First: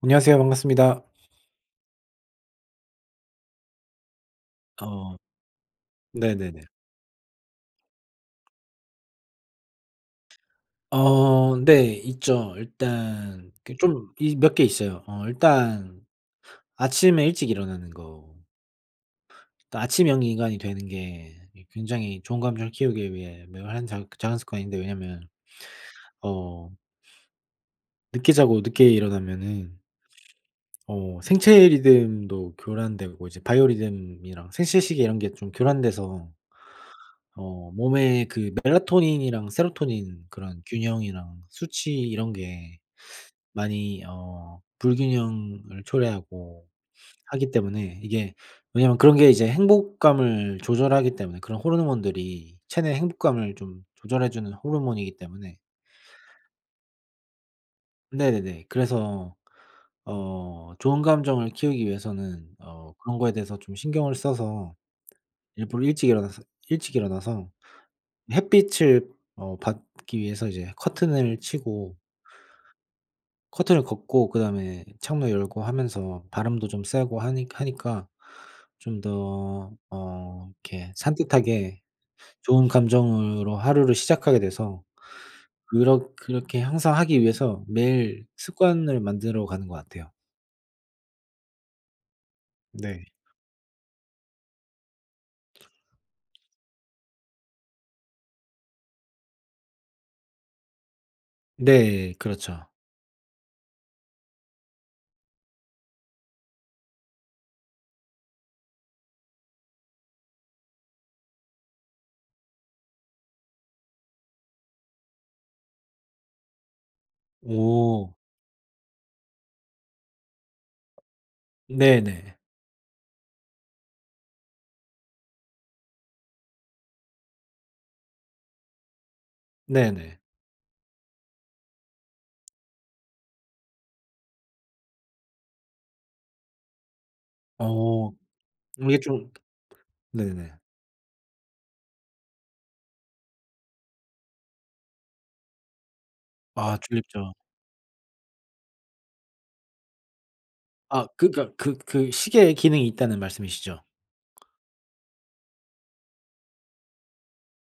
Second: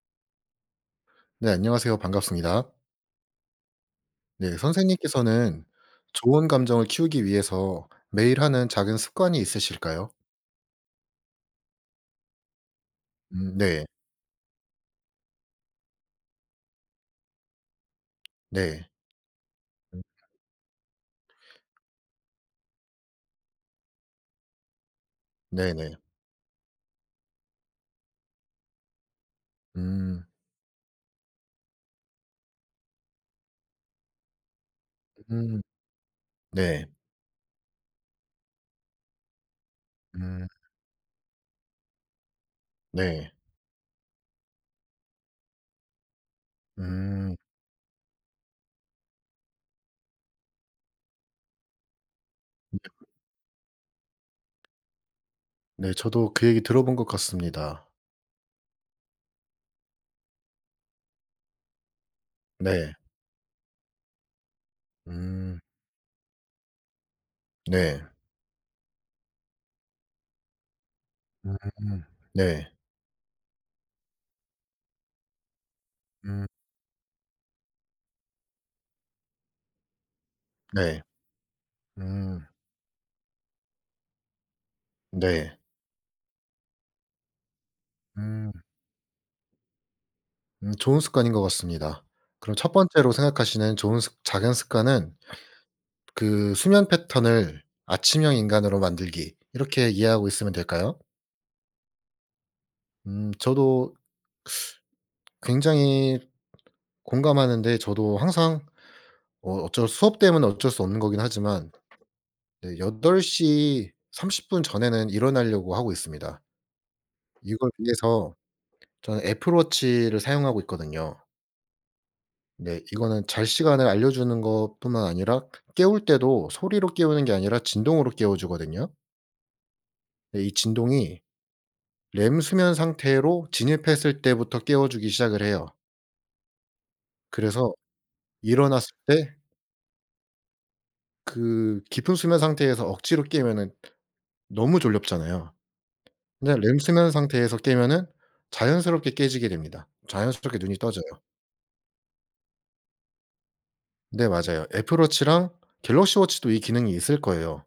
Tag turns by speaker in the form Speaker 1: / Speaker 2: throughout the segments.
Speaker 1: 안녕하세요. 반갑습니다.
Speaker 2: 네 안녕하세요. 반갑습니다. 네
Speaker 1: 어
Speaker 2: 선생님께서는 좋은
Speaker 1: 네네네.
Speaker 2: 감정을 키우기 위해서 매일 하는 작은 습관이 있으실까요?
Speaker 1: 어 네 있죠. 일단
Speaker 2: 음
Speaker 1: 그
Speaker 2: 네.
Speaker 1: 좀 이 몇 개 있어요. 어 일단 아침에 일찍 일어나는 거.
Speaker 2: 네.
Speaker 1: 그니까 아침형 인간이 되는 게 이 굉장히 좋은 감정을 키우기 위해 매번 하는 작 작은 습관인데 왜냐하면
Speaker 2: 네네.
Speaker 1: 어 늦게 자고 늦게 일어나면은
Speaker 2: 음.
Speaker 1: 어 생체 리듬도 교란되고 이제 바이오리듬이랑 생체시계 이런 게 좀
Speaker 2: 음.
Speaker 1: 교란돼서
Speaker 2: 네.
Speaker 1: 어 몸에 그 멜라토닌이랑 세로토닌
Speaker 2: 음.
Speaker 1: 그런 균형이랑 수치 이런 게
Speaker 2: 네.
Speaker 1: 많이 어 불균형을 초래하고
Speaker 2: 음.
Speaker 1: 하기 때문에 이게 왜냐하면 그런 게 이제 행복감을 조절하기 때문에 그런 호르몬들이 체내 행복감을 좀 조절해 주는 호르몬이기 때문에
Speaker 2: 네. 저도 그 얘기 들어본 것 같습니다.
Speaker 1: 네네. 그래서 어 좋은 감정을 키우기 위해서는 어
Speaker 2: 네.
Speaker 1: 그런 거에 대해서 좀 신경을 써서
Speaker 2: 음.
Speaker 1: 일부러 일찍 일어나서, 일찍 일어나서
Speaker 2: 네.
Speaker 1: 햇빛을 어 받기 위해서 이제 커튼을 치고
Speaker 2: 음. 네.
Speaker 1: 커튼을 걷고 그다음에 창문 열고 하면서
Speaker 2: 음.
Speaker 1: 바람도 좀 쐬고 하니 하니까 좀 더 어 이렇게
Speaker 2: 네.
Speaker 1: 산뜻하게
Speaker 2: 음.
Speaker 1: 좋은 감정으로 하루를 시작하게 돼서
Speaker 2: 네.
Speaker 1: 그렇 그렇게 항상 하기 위해서 매일
Speaker 2: 음.
Speaker 1: 습관을 만들어가는 것 같아요.
Speaker 2: 음 좋은 습관인 것 같습니다. 그럼 첫
Speaker 1: 네.
Speaker 2: 번째로 생각하시는 좋은 습 작은 습관은 그 수면 패턴을 아침형 인간으로 만들기 이렇게 이해하고 있으면 될까요?
Speaker 1: 네 그렇죠.
Speaker 2: 음 저도 굉장히 공감하는데 저도 항상 어 어쩔 수업 때문에 어쩔 수 없는 거긴 하지만 네 8 시 30 분 전에는 일어나려고 하고 있습니다. 이걸
Speaker 1: 오.
Speaker 2: 위해서 저는 애플 워치를 사용하고 있거든요.
Speaker 1: 네네.
Speaker 2: 네. 이거는 잘 시간을 알려주는 것뿐만 아니라 깨울 때도 소리로 깨우는 게 아니라 진동으로 깨워주거든요.
Speaker 1: 네네.
Speaker 2: 예 이 진동이 렘수면 상태로 진입했을 때부터 깨워주기 시작을 해요. 그래서
Speaker 1: 어.
Speaker 2: 일어났을
Speaker 1: 이게 좀
Speaker 2: 때
Speaker 1: 네네.
Speaker 2: 그 깊은 수면 상태에서 억지로 깨면은 너무 졸립잖아요. 근데
Speaker 1: 아
Speaker 2: 렘수면
Speaker 1: 졸립죠.
Speaker 2: 상태에서 깨면은 자연스럽게 깨지게 됩니다. 자연스럽게 눈이 떠져요.
Speaker 1: 아 그니까 그 그 시계에 기능이 있다는 말씀이시죠?
Speaker 2: 네 맞아요. 애플 워치랑 갤럭시 워치도 이 기능이 있을 거예요.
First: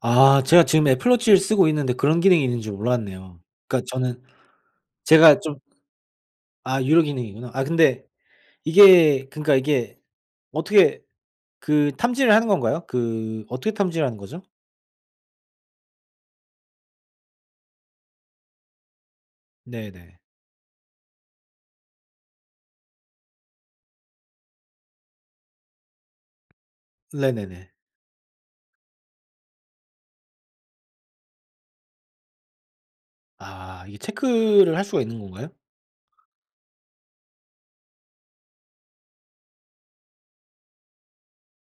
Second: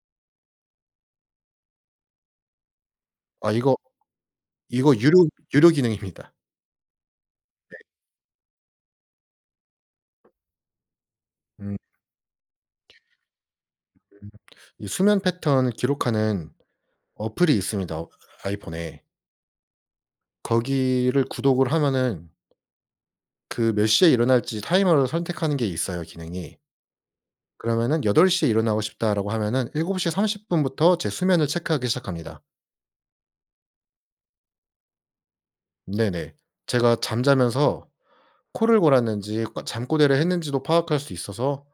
Speaker 1: 아 제가 지금 애플 워치를 쓰고 있는데 그런 기능이 있는지 몰랐네요.
Speaker 2: 아 이거
Speaker 1: 그니까 저는
Speaker 2: 이거 유료
Speaker 1: 제가 좀
Speaker 2: 유료기능입니다.
Speaker 1: 아 유료 기능이구나. 아
Speaker 2: 네.
Speaker 1: 근데 이게 그니까 이게 어떻게
Speaker 2: 음.
Speaker 1: 그 탐지를 하는 건가요? 그 어떻게 탐지를 하는
Speaker 2: 으음.
Speaker 1: 거죠?
Speaker 2: 이 수면 패턴을 기록하는 어플이 있습니다. 어 아이폰에.
Speaker 1: 네네.
Speaker 2: 거기를 구독을 하면은 그 몇 시에 일어날지 타이머를 선택하는 게 있어요 기능이.
Speaker 1: 네네네.
Speaker 2: 그러면은 '8 시에 일어나고 싶다.'라고 하면은 7 시 30 분부터 제 수면을 체크하기 시작합니다.
Speaker 1: 아 이게 체크를 할 수가 있는 건가요?
Speaker 2: 네네. 제가 잠자면서 코를 골았는지 꼬 잠꼬대를 했는지도 파악할 수 있어서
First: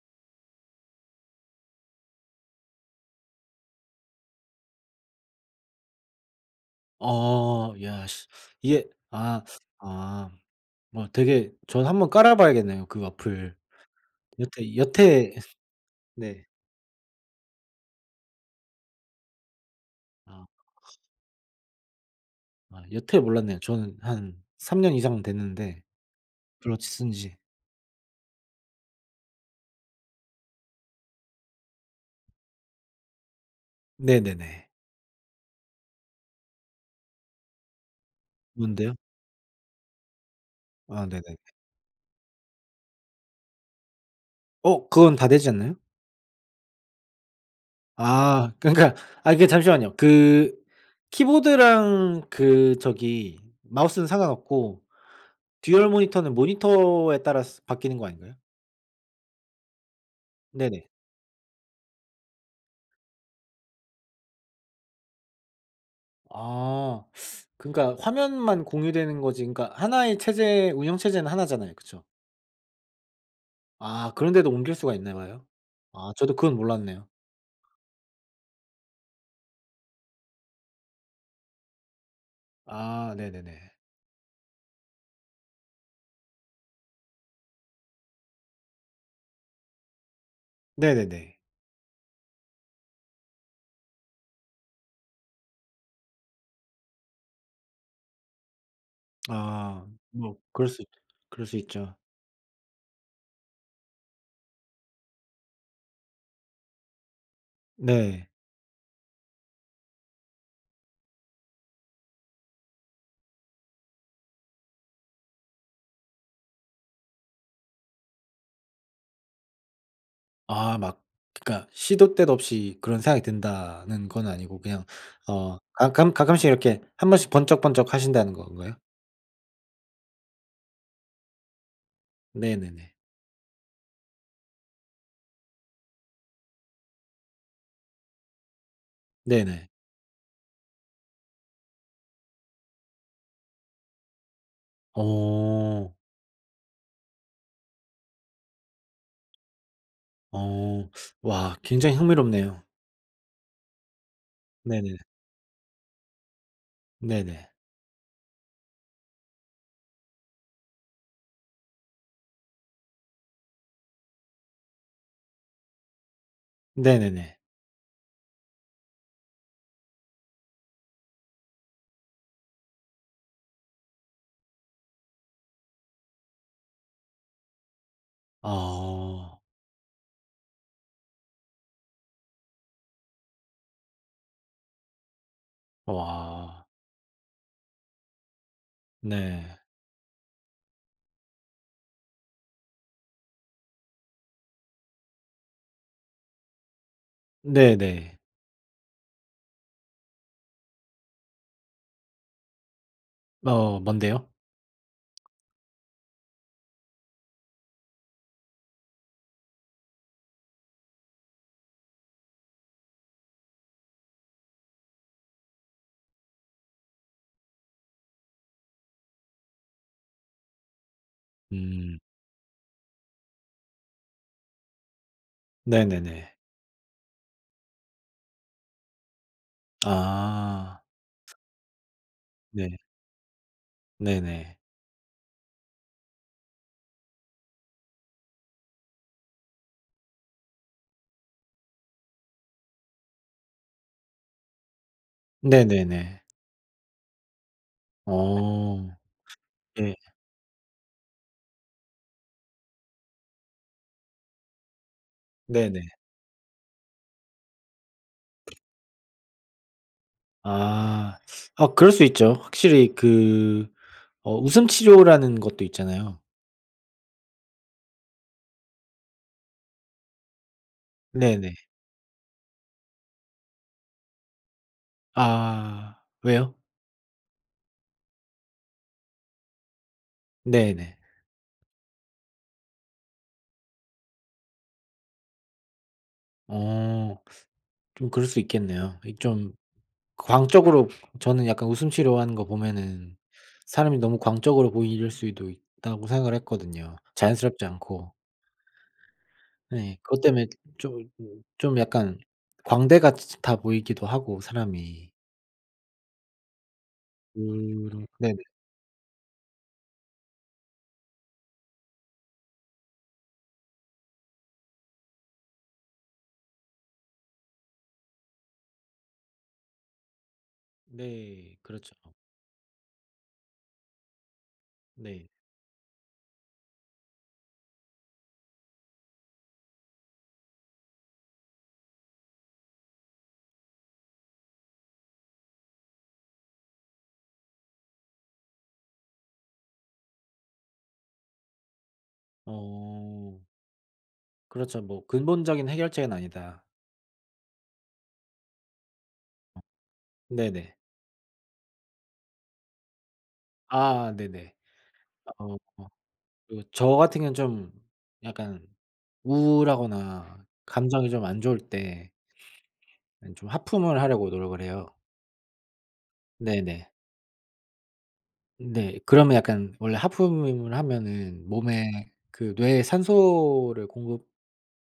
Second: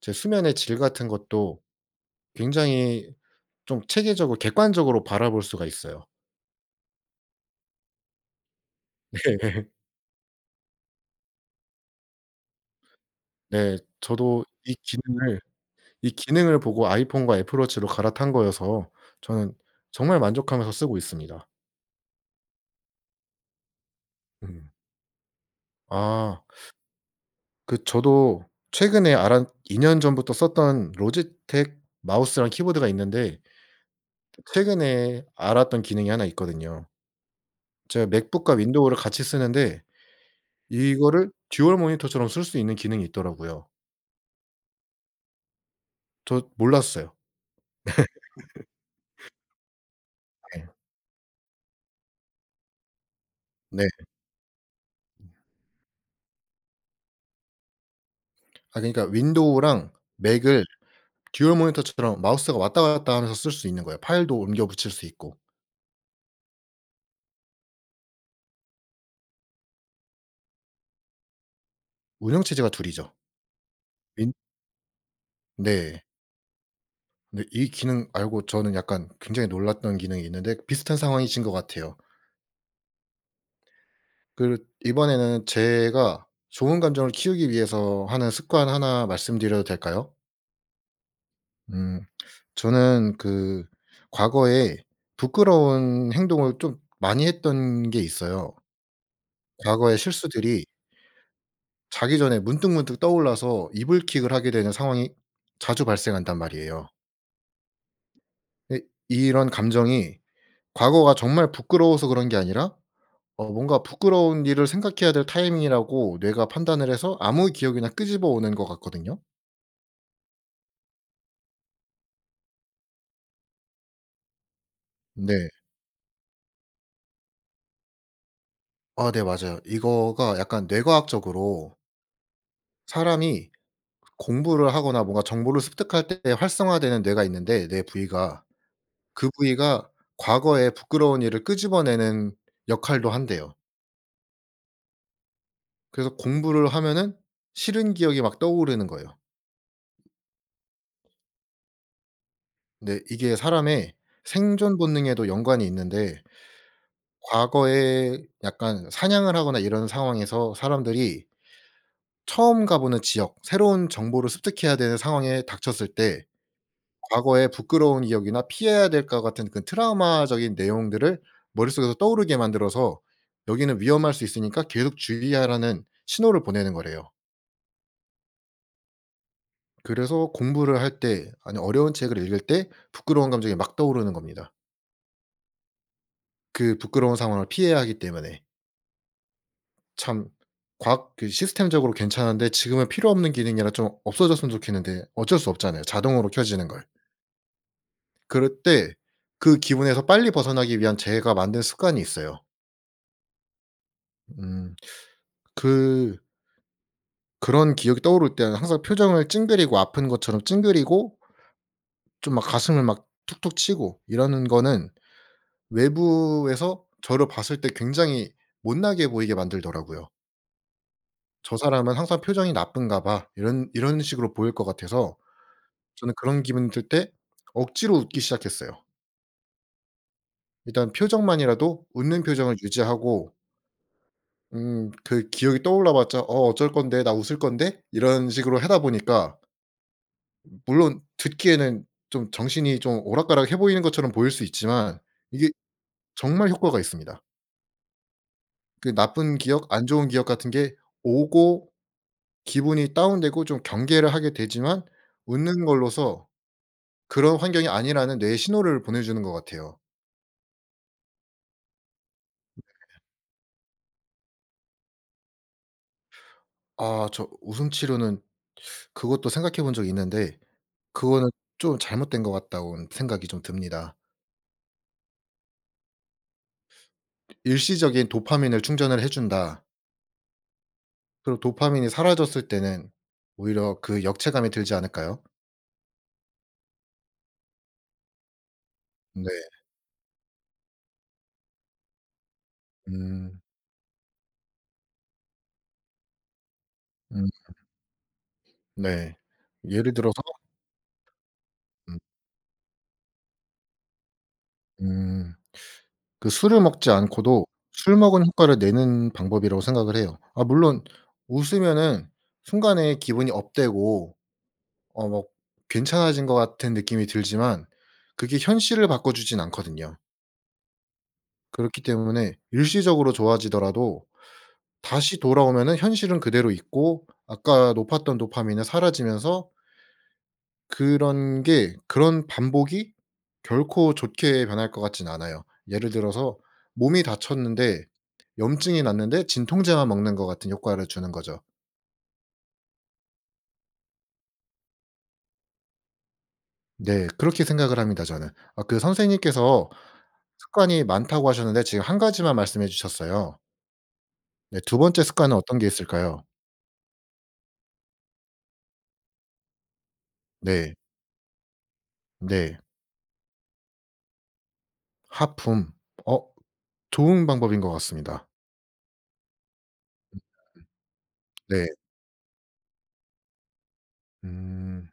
Speaker 2: 제 수면의 질 같은 것도 굉장히 좀 체계적으로 객관적으로 바라볼 수가 있어요.
Speaker 1: 어. 야 시 이게 아
Speaker 2: 네.
Speaker 1: 아. 뭐 되게 저도 한번 깔아 봐야겠네요 그 어플.
Speaker 2: 네. 저도 이
Speaker 1: 여태 여태
Speaker 2: 기능을, 이
Speaker 1: 네.
Speaker 2: 기능을 보고 아이폰과 애플 워치로 갈아탄 거여서 저는 정말
Speaker 1: 아.
Speaker 2: 만족하면서 쓰고 있습니다.
Speaker 1: 아 여태 몰랐네요. 저는 한
Speaker 2: 음.
Speaker 1: 3 년 이상 됐는데
Speaker 2: 아.
Speaker 1: 블루투스 쓴 지.
Speaker 2: 그 저도 최근에 알았 2 년 전부터 썼던 로지텍 마우스랑 키보드가 있는데
Speaker 1: 네네네.
Speaker 2: 최근에 알았던 기능이 1 있거든요. 제가 맥북과
Speaker 1: 뭔데요?
Speaker 2: 윈도우를 같이 쓰는데
Speaker 1: 아
Speaker 2: 이거를
Speaker 1: 네네네.
Speaker 2: 듀얼 모니터처럼 쓸 수 있는 기능이 있더라고요.
Speaker 1: 어 그건 다 되지 않나요?
Speaker 2: 저 몰랐어요.
Speaker 1: 아 그니까 아 이게 잠시만요. 그
Speaker 2: 네.
Speaker 1: 키보드랑 그 저기
Speaker 2: 네.
Speaker 1: 마우스는 상관없고 듀얼 모니터는 모니터에 따라서 바뀌는 거 아닌가요?
Speaker 2: 아 그니까 윈도우랑 맥을
Speaker 1: 네네.
Speaker 2: 듀얼 모니터처럼 마우스가 왔다 갔다 하면서 쓸 수 있는 거예요. 파일도 옮겨 붙일 수 있고.
Speaker 1: 아 그니까 화면만 공유되는 거지 그니까 1 의 체제 운영체제는 1 잖아요. 그쵸?
Speaker 2: 운영체제가 2 이죠.
Speaker 1: 아
Speaker 2: 윈
Speaker 1: 그런데도 옮길 수가 있나 봐요?
Speaker 2: 네.
Speaker 1: 아 저도 그건 몰랐네요.
Speaker 2: 네. 이 기능 알고 저는 약간 굉장히 놀랐던 기능이 있는데 비슷한 상황이신 것 같아요.
Speaker 1: 아 네네네.
Speaker 2: 그렇 이번에는 제가 좋은 감정을 키우기 위해서 하는 습관 1 말씀드려도 될까요?
Speaker 1: 네네네.
Speaker 2: 음. 저는 그 과거에 부끄러운 행동을 좀 많이 했던 게 있어요.
Speaker 1: 아
Speaker 2: 과거의
Speaker 1: 뭐
Speaker 2: 실수들이
Speaker 1: 그럴 수 있 그럴 수 있죠.
Speaker 2: 자기 전에 문득문득 떠올라서 이불킥을 하게 되는 상황이 자주 발생한단 말이에요.
Speaker 1: 네.
Speaker 2: 근데 이런 감정이 과거가 정말 부끄러워서 그런 게 아니라 어 뭔가 부끄러운 일을 생각해야 될 타이밍이라고 뇌가 판단을 해서 아무 기억이나 끄집어 오는 것 같거든요.
Speaker 1: 아 막 그니까 시도 때도 없이 그런 생각이 든다는 건 아니고 그냥
Speaker 2: 네.
Speaker 1: 어 가끔? 가끔씩 이렇게 1 번씩 번쩍번쩍하신다는 건가요?
Speaker 2: 아 네 맞아요. 이거가 약간 뇌과학적으로
Speaker 1: 네네네.
Speaker 2: 사람이 그 공부를 하거나 뭔가 정보를 습득할 때 활성화되는 뇌가 있는데 뇌 부위가 그
Speaker 1: 네네.
Speaker 2: 부위가 과거의 부끄러운 일을 끄집어내는 역할도 한대요.
Speaker 1: 오.
Speaker 2: 그래서 공부를 하면은 싫은 기억이 막 떠오르는 거예요.
Speaker 1: 어 와 굉장히 흥미롭네요.
Speaker 2: 네. 이게 사람의 생존
Speaker 1: 네네.
Speaker 2: 본능에도 연관이 있는데
Speaker 1: 네네.
Speaker 2: 과거에 약간 사냥을 하거나 이런 상황에서 사람들이 처음 가보는 지역 새로운 정보를 습득해야 되는 상황에 닥쳤을 때
Speaker 1: 네네네.
Speaker 2: 과거에 부끄러운 기억이나 피해야 될 것 같은 그 트라우마적인 내용들을 머릿속에서 떠오르게 만들어서 여기는 위험할 수 있으니까 계속 주의하라는 신호를 보내는 거래요.
Speaker 1: 아.
Speaker 2: 그래서 공부를 할 때 아니 어려운 책을 읽을 때 부끄러운 감정이 막 떠오르는 겁니다.
Speaker 1: 와.
Speaker 2: 그 부끄러운 상황을 피해야 하기 때문에.
Speaker 1: 네.
Speaker 2: 참 과학 그 시스템적으로 괜찮은데 지금은 필요 없는 기능이라 좀 없어졌으면 좋겠는데 어쩔 수 없잖아요 자동으로 켜지는 걸.
Speaker 1: 네네.
Speaker 2: 그럴 때 그 기분에서 빨리 벗어나기 위한 제가 만든 습관이 있어요.
Speaker 1: 어 뭔데요?
Speaker 2: 음 그 그런 기억이 떠오를 때는 항상 표정을 찡그리고 아픈 것처럼 찡그리고 좀 막 가슴을 막 툭툭 치고 이러는 거는 외부에서 저를 봤을 때 굉장히 못나게 보이게 만들더라고요. '저 사람은
Speaker 1: 음.
Speaker 2: 항상 표정이 나쁜가봐.' 이런 이런 식으로 보일 것 같아서 저는
Speaker 1: 네네네.
Speaker 2: 그런 기분이 들 때 억지로 웃기 시작했어요.
Speaker 1: 아.
Speaker 2: 일단 표정만이라도 웃는 표정을
Speaker 1: 네.
Speaker 2: 유지하고
Speaker 1: 네네.
Speaker 2: 음 그 기억이 떠올라 봤자 '어 어쩔 건데. 나 웃을 건데?' 이런 식으로 하다 보니까 물론 듣기에는 좀 정신이 좀 오락가락해 보이는 것처럼 보일 수 있지만 이게
Speaker 1: 네네네.
Speaker 2: 정말 효과가 있습니다. 그
Speaker 1: 어
Speaker 2: 나쁜 기억 안
Speaker 1: 네.
Speaker 2: 좋은 기억 같은 게 오고 기분이 다운되고 좀 경계를 하게 되지만 웃는
Speaker 1: 네네.
Speaker 2: 걸로서 그런 환경이 아니라는 뇌에 신호를 보내주는 것 같아요.
Speaker 1: 아 어 그럴 수 있죠.
Speaker 2: 네.
Speaker 1: 확실히 그 어 웃음 치료라는 것도 있잖아요.
Speaker 2: 아 저 웃음 치료는 그것도 생각해본 적이 있는데 그거는
Speaker 1: 네네.
Speaker 2: 좀 잘못된 것 같다고는 생각이 좀 듭니다.
Speaker 1: 아 왜요?
Speaker 2: 일시적인 도파민을 충전을 해 준다.
Speaker 1: 네네.
Speaker 2: 그럼 도파민이 사라졌을 때는 오히려 그 역체감이 들지 않을까요?
Speaker 1: 어 좀 그럴 수 있겠네요. 이
Speaker 2: 네.
Speaker 1: 좀 광적으로 저는 약간 웃음 치료하는 거 보면은
Speaker 2: 음.
Speaker 1: 사람이 너무 광적으로 보일 수도 있다고 생각을 했거든요.
Speaker 2: 음.
Speaker 1: 자연스럽지 않고.
Speaker 2: 네. 예를
Speaker 1: 네. 그것
Speaker 2: 들어서
Speaker 1: 때문에 좀 좀
Speaker 2: 음.
Speaker 1: 약간 광대 같이 아 보이기도 하고 사람이.
Speaker 2: 음. 그 술을 먹지 않고도
Speaker 1: 음
Speaker 2: 술 먹은
Speaker 1: 네네.
Speaker 2: 효과를 내는 방법이라고 생각을 해요. 아 물론 웃으면은 순간에 기분이 업되고 어 먹 괜찮아진 것 같은 느낌이 들지만 그게 현실을 바꿔 주지는 않거든요.
Speaker 1: 네
Speaker 2: 그렇기
Speaker 1: 그렇죠.
Speaker 2: 때문에 일시적으로 좋아지더라도 다시
Speaker 1: 네.
Speaker 2: 돌아오면은 현실은 그대로 있고 아까 높았던 도파민은 사라지면서 그런게 그런 반복이 결코 좋게 변할 것 같지는 않아요. 예를 들어서 몸이 다쳤는데 염증이 났는데 진통제만 먹는 것 같은 효과를 주는 거죠.
Speaker 1: 어. 그렇죠. 뭐 근본적인 해결책은 아니다.
Speaker 2: 네 그렇게 생각을 합니다 저는. 아 그
Speaker 1: 어
Speaker 2: 선생님께서
Speaker 1: 네네.
Speaker 2: 습관이 많다고 하셨는데 지금 1 가지만 말씀해 주셨어요.
Speaker 1: 아 네네.
Speaker 2: 네 2 번째 습관은
Speaker 1: 어
Speaker 2: 어떤 게 있을까요.
Speaker 1: 그리고 저 같은 경우는 좀 약간 우울하거나
Speaker 2: 네.
Speaker 1: 감정이 좀 안 좋을 때
Speaker 2: 네.
Speaker 1: 아니 좀 하품을 하려고 노력을 해요.
Speaker 2: 하품. 어
Speaker 1: 네네.
Speaker 2: 좋은 방법인 것 같습니다.
Speaker 1: 네. 그러면 약간 원래 하품을 하면은
Speaker 2: 네.
Speaker 1: 몸에 그 뇌에 산소를 공급
Speaker 2: 음.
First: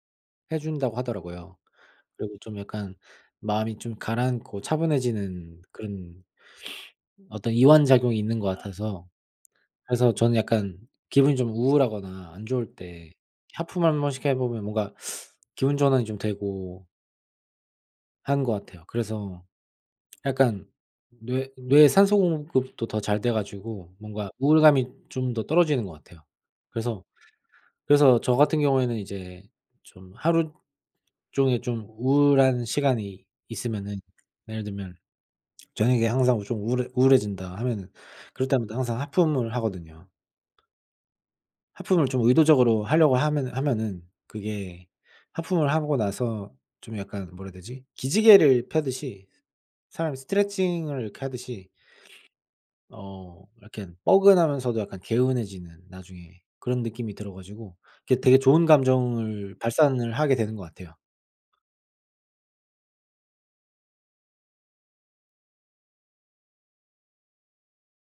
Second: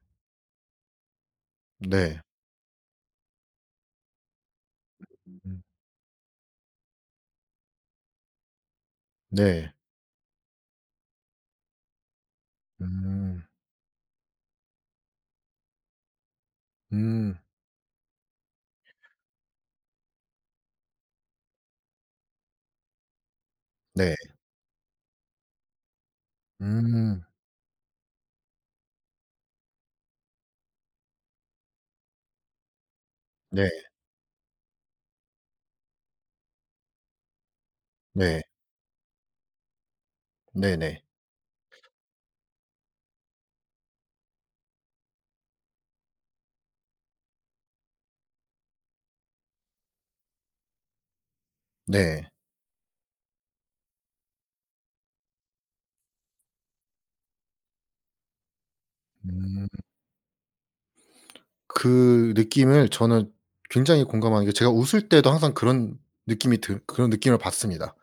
Speaker 1: 해 준다고 하더라고요.
Speaker 2: 네.
Speaker 1: 그리고 좀 약간 마음이 좀 가라앉고 차분해지는
Speaker 2: 음.
Speaker 1: 그런 어떤 이완 작용이 있는 것 같아서
Speaker 2: 네.
Speaker 1: 그래서 저는 약간 기분이 좀 우울하거나 안 좋을 때
Speaker 2: 음.
Speaker 1: 하품 1 번씩 해 보면 뭔가 기분 전환이 좀 되고
Speaker 2: 음.
Speaker 1: 하는 것 같아요. 그래서 약간 뇌 뇌에 산소 공급도 더 잘 돼 가지고
Speaker 2: 네.
Speaker 1: 뭔가 우울감이 좀 더 떨어지는 것 같아요. 그래서
Speaker 2: 음.
Speaker 1: 그래서 저 같은 경우에는 이제 좀 하루 종일 좀 우울한 시간이
Speaker 2: 네.
Speaker 1: 있으면은 예를 들면 저녁에 항상 좀 우울해 우울해진다 하면은
Speaker 2: 네.
Speaker 1: 그럴 때마다 항상 하품을 하거든요.
Speaker 2: 네네.
Speaker 1: 하품을 좀 의도적으로 하려고 하면은 하면은 그게 하품을 하고 나서 좀 약간 뭐라 해야 되지? 기지개를 펴듯이 사람이 스트레칭을 이렇게 하듯이
Speaker 2: 네.
Speaker 1: 어 이렇게 뻐근하면서도 약간 개운해지는 나중에 그런 느낌이 들어 가지고 이게 되게 좋은 감정을
Speaker 2: 음.
Speaker 1: 발산을 하게 되는 것 같아요.
Speaker 2: 그 느낌을 저는 굉장히 공감한게 제가 웃을 때도 항상 그런 느낌이 들 그런 느낌을 받습니다.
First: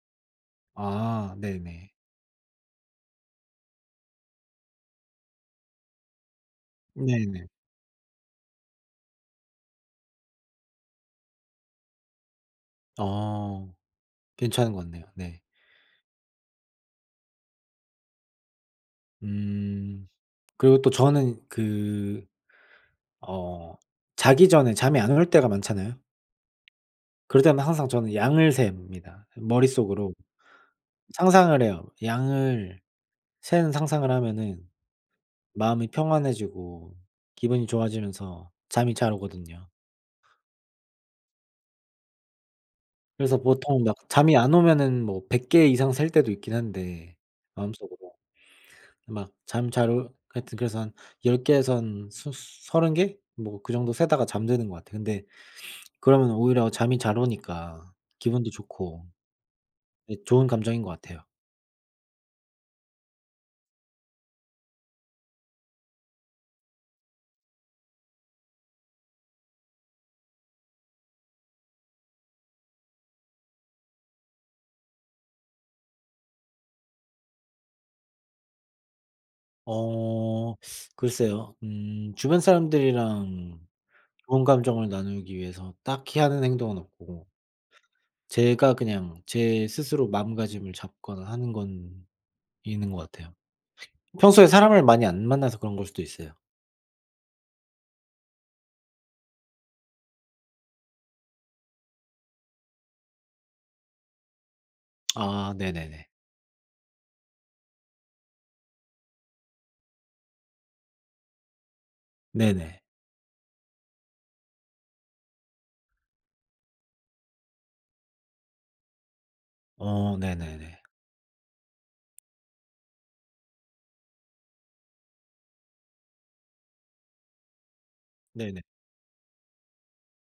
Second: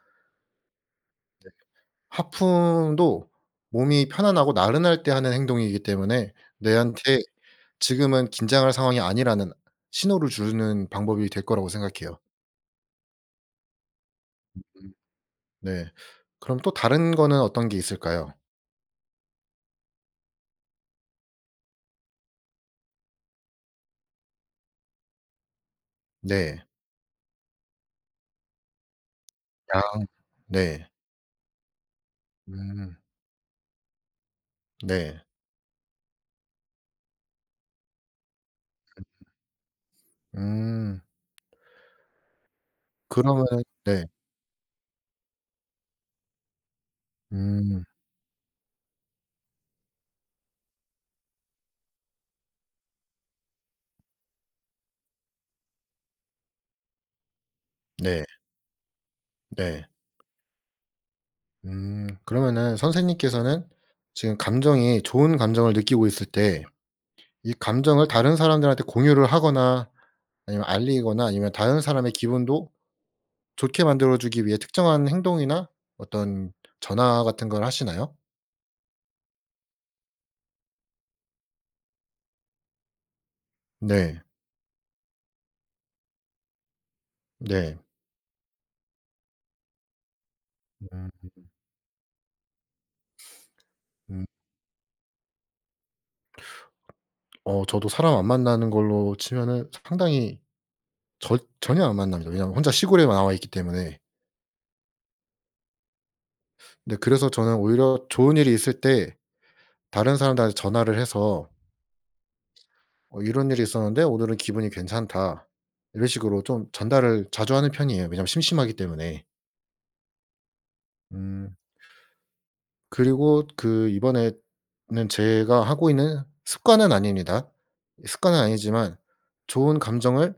Speaker 1: 아
Speaker 2: 네.
Speaker 1: 네네.
Speaker 2: 하품도 몸이 편안하고 나른할 때 하는 행동이기 때문에 내한테
Speaker 1: 네네.
Speaker 2: 지금은 긴장할 상황이 아니라는 신호를 주는 방법이 될 거라고 생각해요.
Speaker 1: 어 괜찮은 것
Speaker 2: 으음.
Speaker 1: 같네요 네.
Speaker 2: 네. 그럼 또 다른 거는 어떤 게 있을까요?
Speaker 1: 음 그리고 또 저는 그 어 자기 전에 잠이 안 올 때가 많잖아요.
Speaker 2: 네.
Speaker 1: 그럴 때마다 항상 저는 양을 셉니다
Speaker 2: 아
Speaker 1: 머릿속으로.
Speaker 2: 네.
Speaker 1: 상상을 해요. 양을
Speaker 2: 음.
Speaker 1: 세는 상상을 하면은
Speaker 2: 네.
Speaker 1: 마음이 평안해지고 기분이 좋아지면서 잠이 잘
Speaker 2: 으음.
Speaker 1: 오거든요.
Speaker 2: 음.
Speaker 1: 그래서
Speaker 2: 그러면은
Speaker 1: 보통 막
Speaker 2: 네.
Speaker 1: 잠이 안 오면은 뭐 100 개 이상 셀 때도 있긴 한데
Speaker 2: 음.
Speaker 1: 마음속으로. 막 잠 잘 올 하여튼 그래서 한 10 개에서 한 스 30 개? 뭐 그 정도 세다가 잠드는 것 같아요. 근데 그러면 오히려 잠이 잘 오니까
Speaker 2: 네.
Speaker 1: 기분도 좋고.
Speaker 2: 네.
Speaker 1: 예 좋은 감정인 것 같아요.
Speaker 2: 음. 그러면은 선생님께서는 지금 감정이 좋은 감정을 느끼고 있을 때 이 감정을 다른 사람들한테 공유를 하거나 아니면 알리거나 아니면 다른 사람의 기분도 좋게 만들어주기 위해 특정한 행동이나 어떤 전화 같은 걸 하시나요?
Speaker 1: 어 글쎄요. 음 주변 사람들이랑
Speaker 2: 네.
Speaker 1: 좋은 감정을 나누기 위해서 딱히 하는 행동은 없고
Speaker 2: 네.
Speaker 1: 제가 그냥 제 스스로 마음가짐을
Speaker 2: 음.
Speaker 1: 잡거나 하는 건 있는 것 같아요.
Speaker 2: 음.
Speaker 1: 평소에 사람을 많이 안 만나서 그런 걸 수도 있어요.
Speaker 2: 어 저도 사람 안 만나는 걸로 치면은 상당히 절 전혀 안 만납니다. 왜냐하면 혼자 시골에 나와 있기 때문에.
Speaker 1: 아 네네네.
Speaker 2: 네. 그래서 저는 오히려 좋은 일이 있을 때 다른 사람들한테 전화를 해서
Speaker 1: 네네.
Speaker 2: 어 "이런 일이 있었는데 오늘은 기분이 괜찮다." 이런 식으로 좀 전달을 자주 하는 편이에요. 왜냐하면 심심하기 때문에.
Speaker 1: 어 네네네.
Speaker 2: 음. 그리고 그 이번에는 제가 하고 있는 습관은 아닙니다. 습관은
Speaker 1: 네네.
Speaker 2: 아니지만 좋은 감정을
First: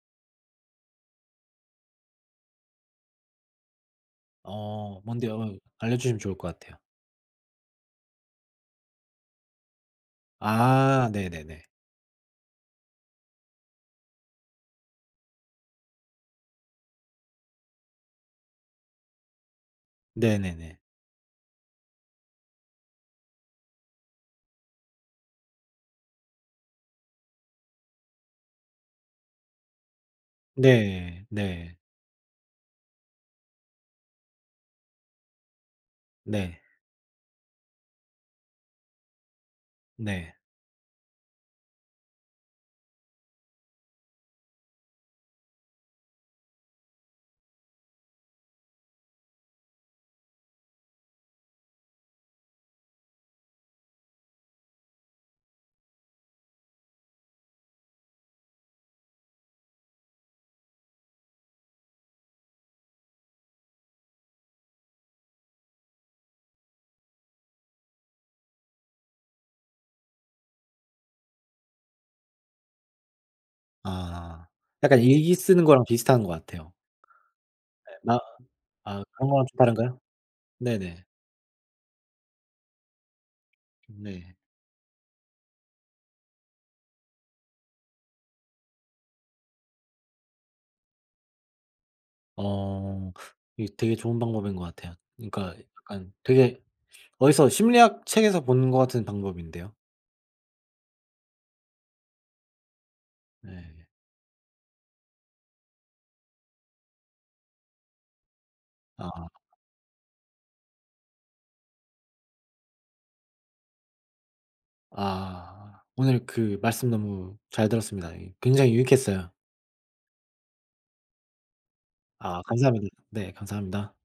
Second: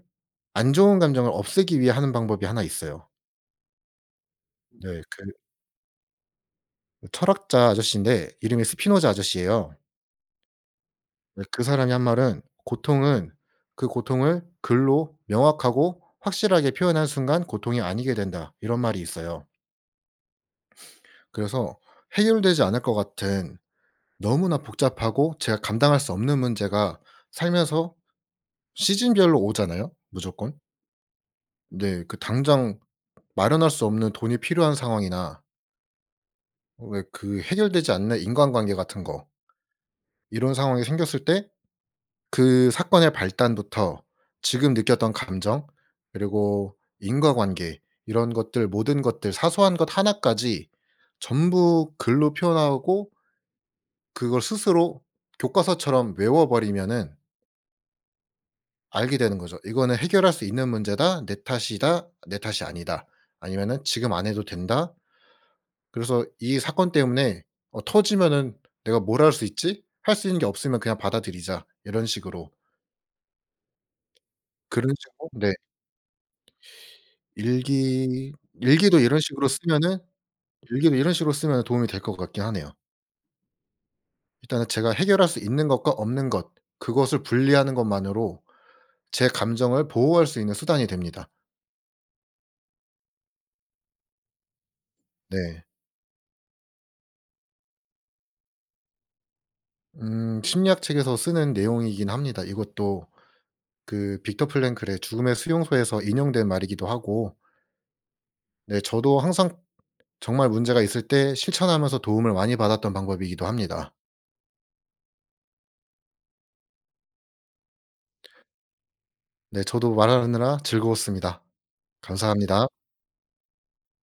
Speaker 2: 안 좋은 감정을 없애기 위해 하는 방법이 1 있어요.
Speaker 1: 어
Speaker 2: 네. 그
Speaker 1: 뭔데요? 으 알려주시면 좋을 것 같아요.
Speaker 2: 철학자 아저씨인데 이름이 스피노자 아저씨에요. 예
Speaker 1: 아
Speaker 2: 그
Speaker 1: 네네네.
Speaker 2: 사람이 한 말은 "고통은 그 고통을 글로 명확하고 확실하게 표현한 순간 고통이 아니게 된다." 이런 말이 있어요.
Speaker 1: 네네네.
Speaker 2: 그래서 해결되지 않을 것 같은 너무나 복잡하고 제가 감당할 수 없는 문제가 살면서 시즌별로 오잖아요 무조건.
Speaker 1: 네. 네.
Speaker 2: 네. 그 당장 마련할 수 없는 돈이 필요한 상황이나
Speaker 1: 네.
Speaker 2: 왜 그 해결되지 않는 인간관계 같은 거
Speaker 1: 네.
Speaker 2: 이런 상황이 생겼을 때 그 사건의 발단부터 지금 느꼈던 감정 그리고 인과관계 이런 것들 모든 것들 사소한 것 1 까지 전부 글로 표현하고 그걸 스스로 교과서처럼 외워버리면은 알게 되는 거죠. '이거는 해결할 수 있는 문제다. 내 탓이다. 내 탓이 아니다.' 아니면은 '지금 안 해도 된다.' 그래서 이 사건 때문에 어 터지면은 '내가 뭘 할 수 있지? 할 수 있는 게 없으면 그냥 받아들이자.' 이런 식으로.
Speaker 1: 아.
Speaker 2: 그렇죠
Speaker 1: 약간 일기
Speaker 2: 네.
Speaker 1: 쓰는 거랑 비슷한 것 같아요. 예 마
Speaker 2: 일기 일기도
Speaker 1: 아
Speaker 2: 이런
Speaker 1: 그런 거랑
Speaker 2: 식으로
Speaker 1: 좀
Speaker 2: 쓰면은
Speaker 1: 다른가요?
Speaker 2: 일기를
Speaker 1: 네네.
Speaker 2: 이런 식으로 쓰면 도움이 될 것 같긴 하네요.
Speaker 1: 네.
Speaker 2: 일단은 제가 해결할 수 있는 것과 없는 것 그것을 분리하는 것만으로 제 감정을 보호할 수 있는 수단이 됩니다.
Speaker 1: 어 이게 되게 좋은 방법인 것 같아요. 그니까
Speaker 2: 네.
Speaker 1: 약간 되게 어디서 심리학 책에서 본 것 같은 방법인데요.
Speaker 2: 음. 심리학 책에서 쓰는 내용이긴 합니다 이것도.
Speaker 1: 네.
Speaker 2: 그 빅터 프랭클의 죽음의 수용소에서 인용된 말이기도 하고 네. 저도
Speaker 1: 아.
Speaker 2: 항상 정말 문제가 있을 때 실천하면서 도움을 많이 받았던 방법이기도 합니다.
Speaker 1: 아 오늘 그 말씀 너무 잘 들었습니다. 이 굉장히 유익했어요.
Speaker 2: 네. 저도 말하느라 즐거웠습니다.
Speaker 1: 아
Speaker 2: 감사합니다.
Speaker 1: 감사합니다. 네 감사합니다.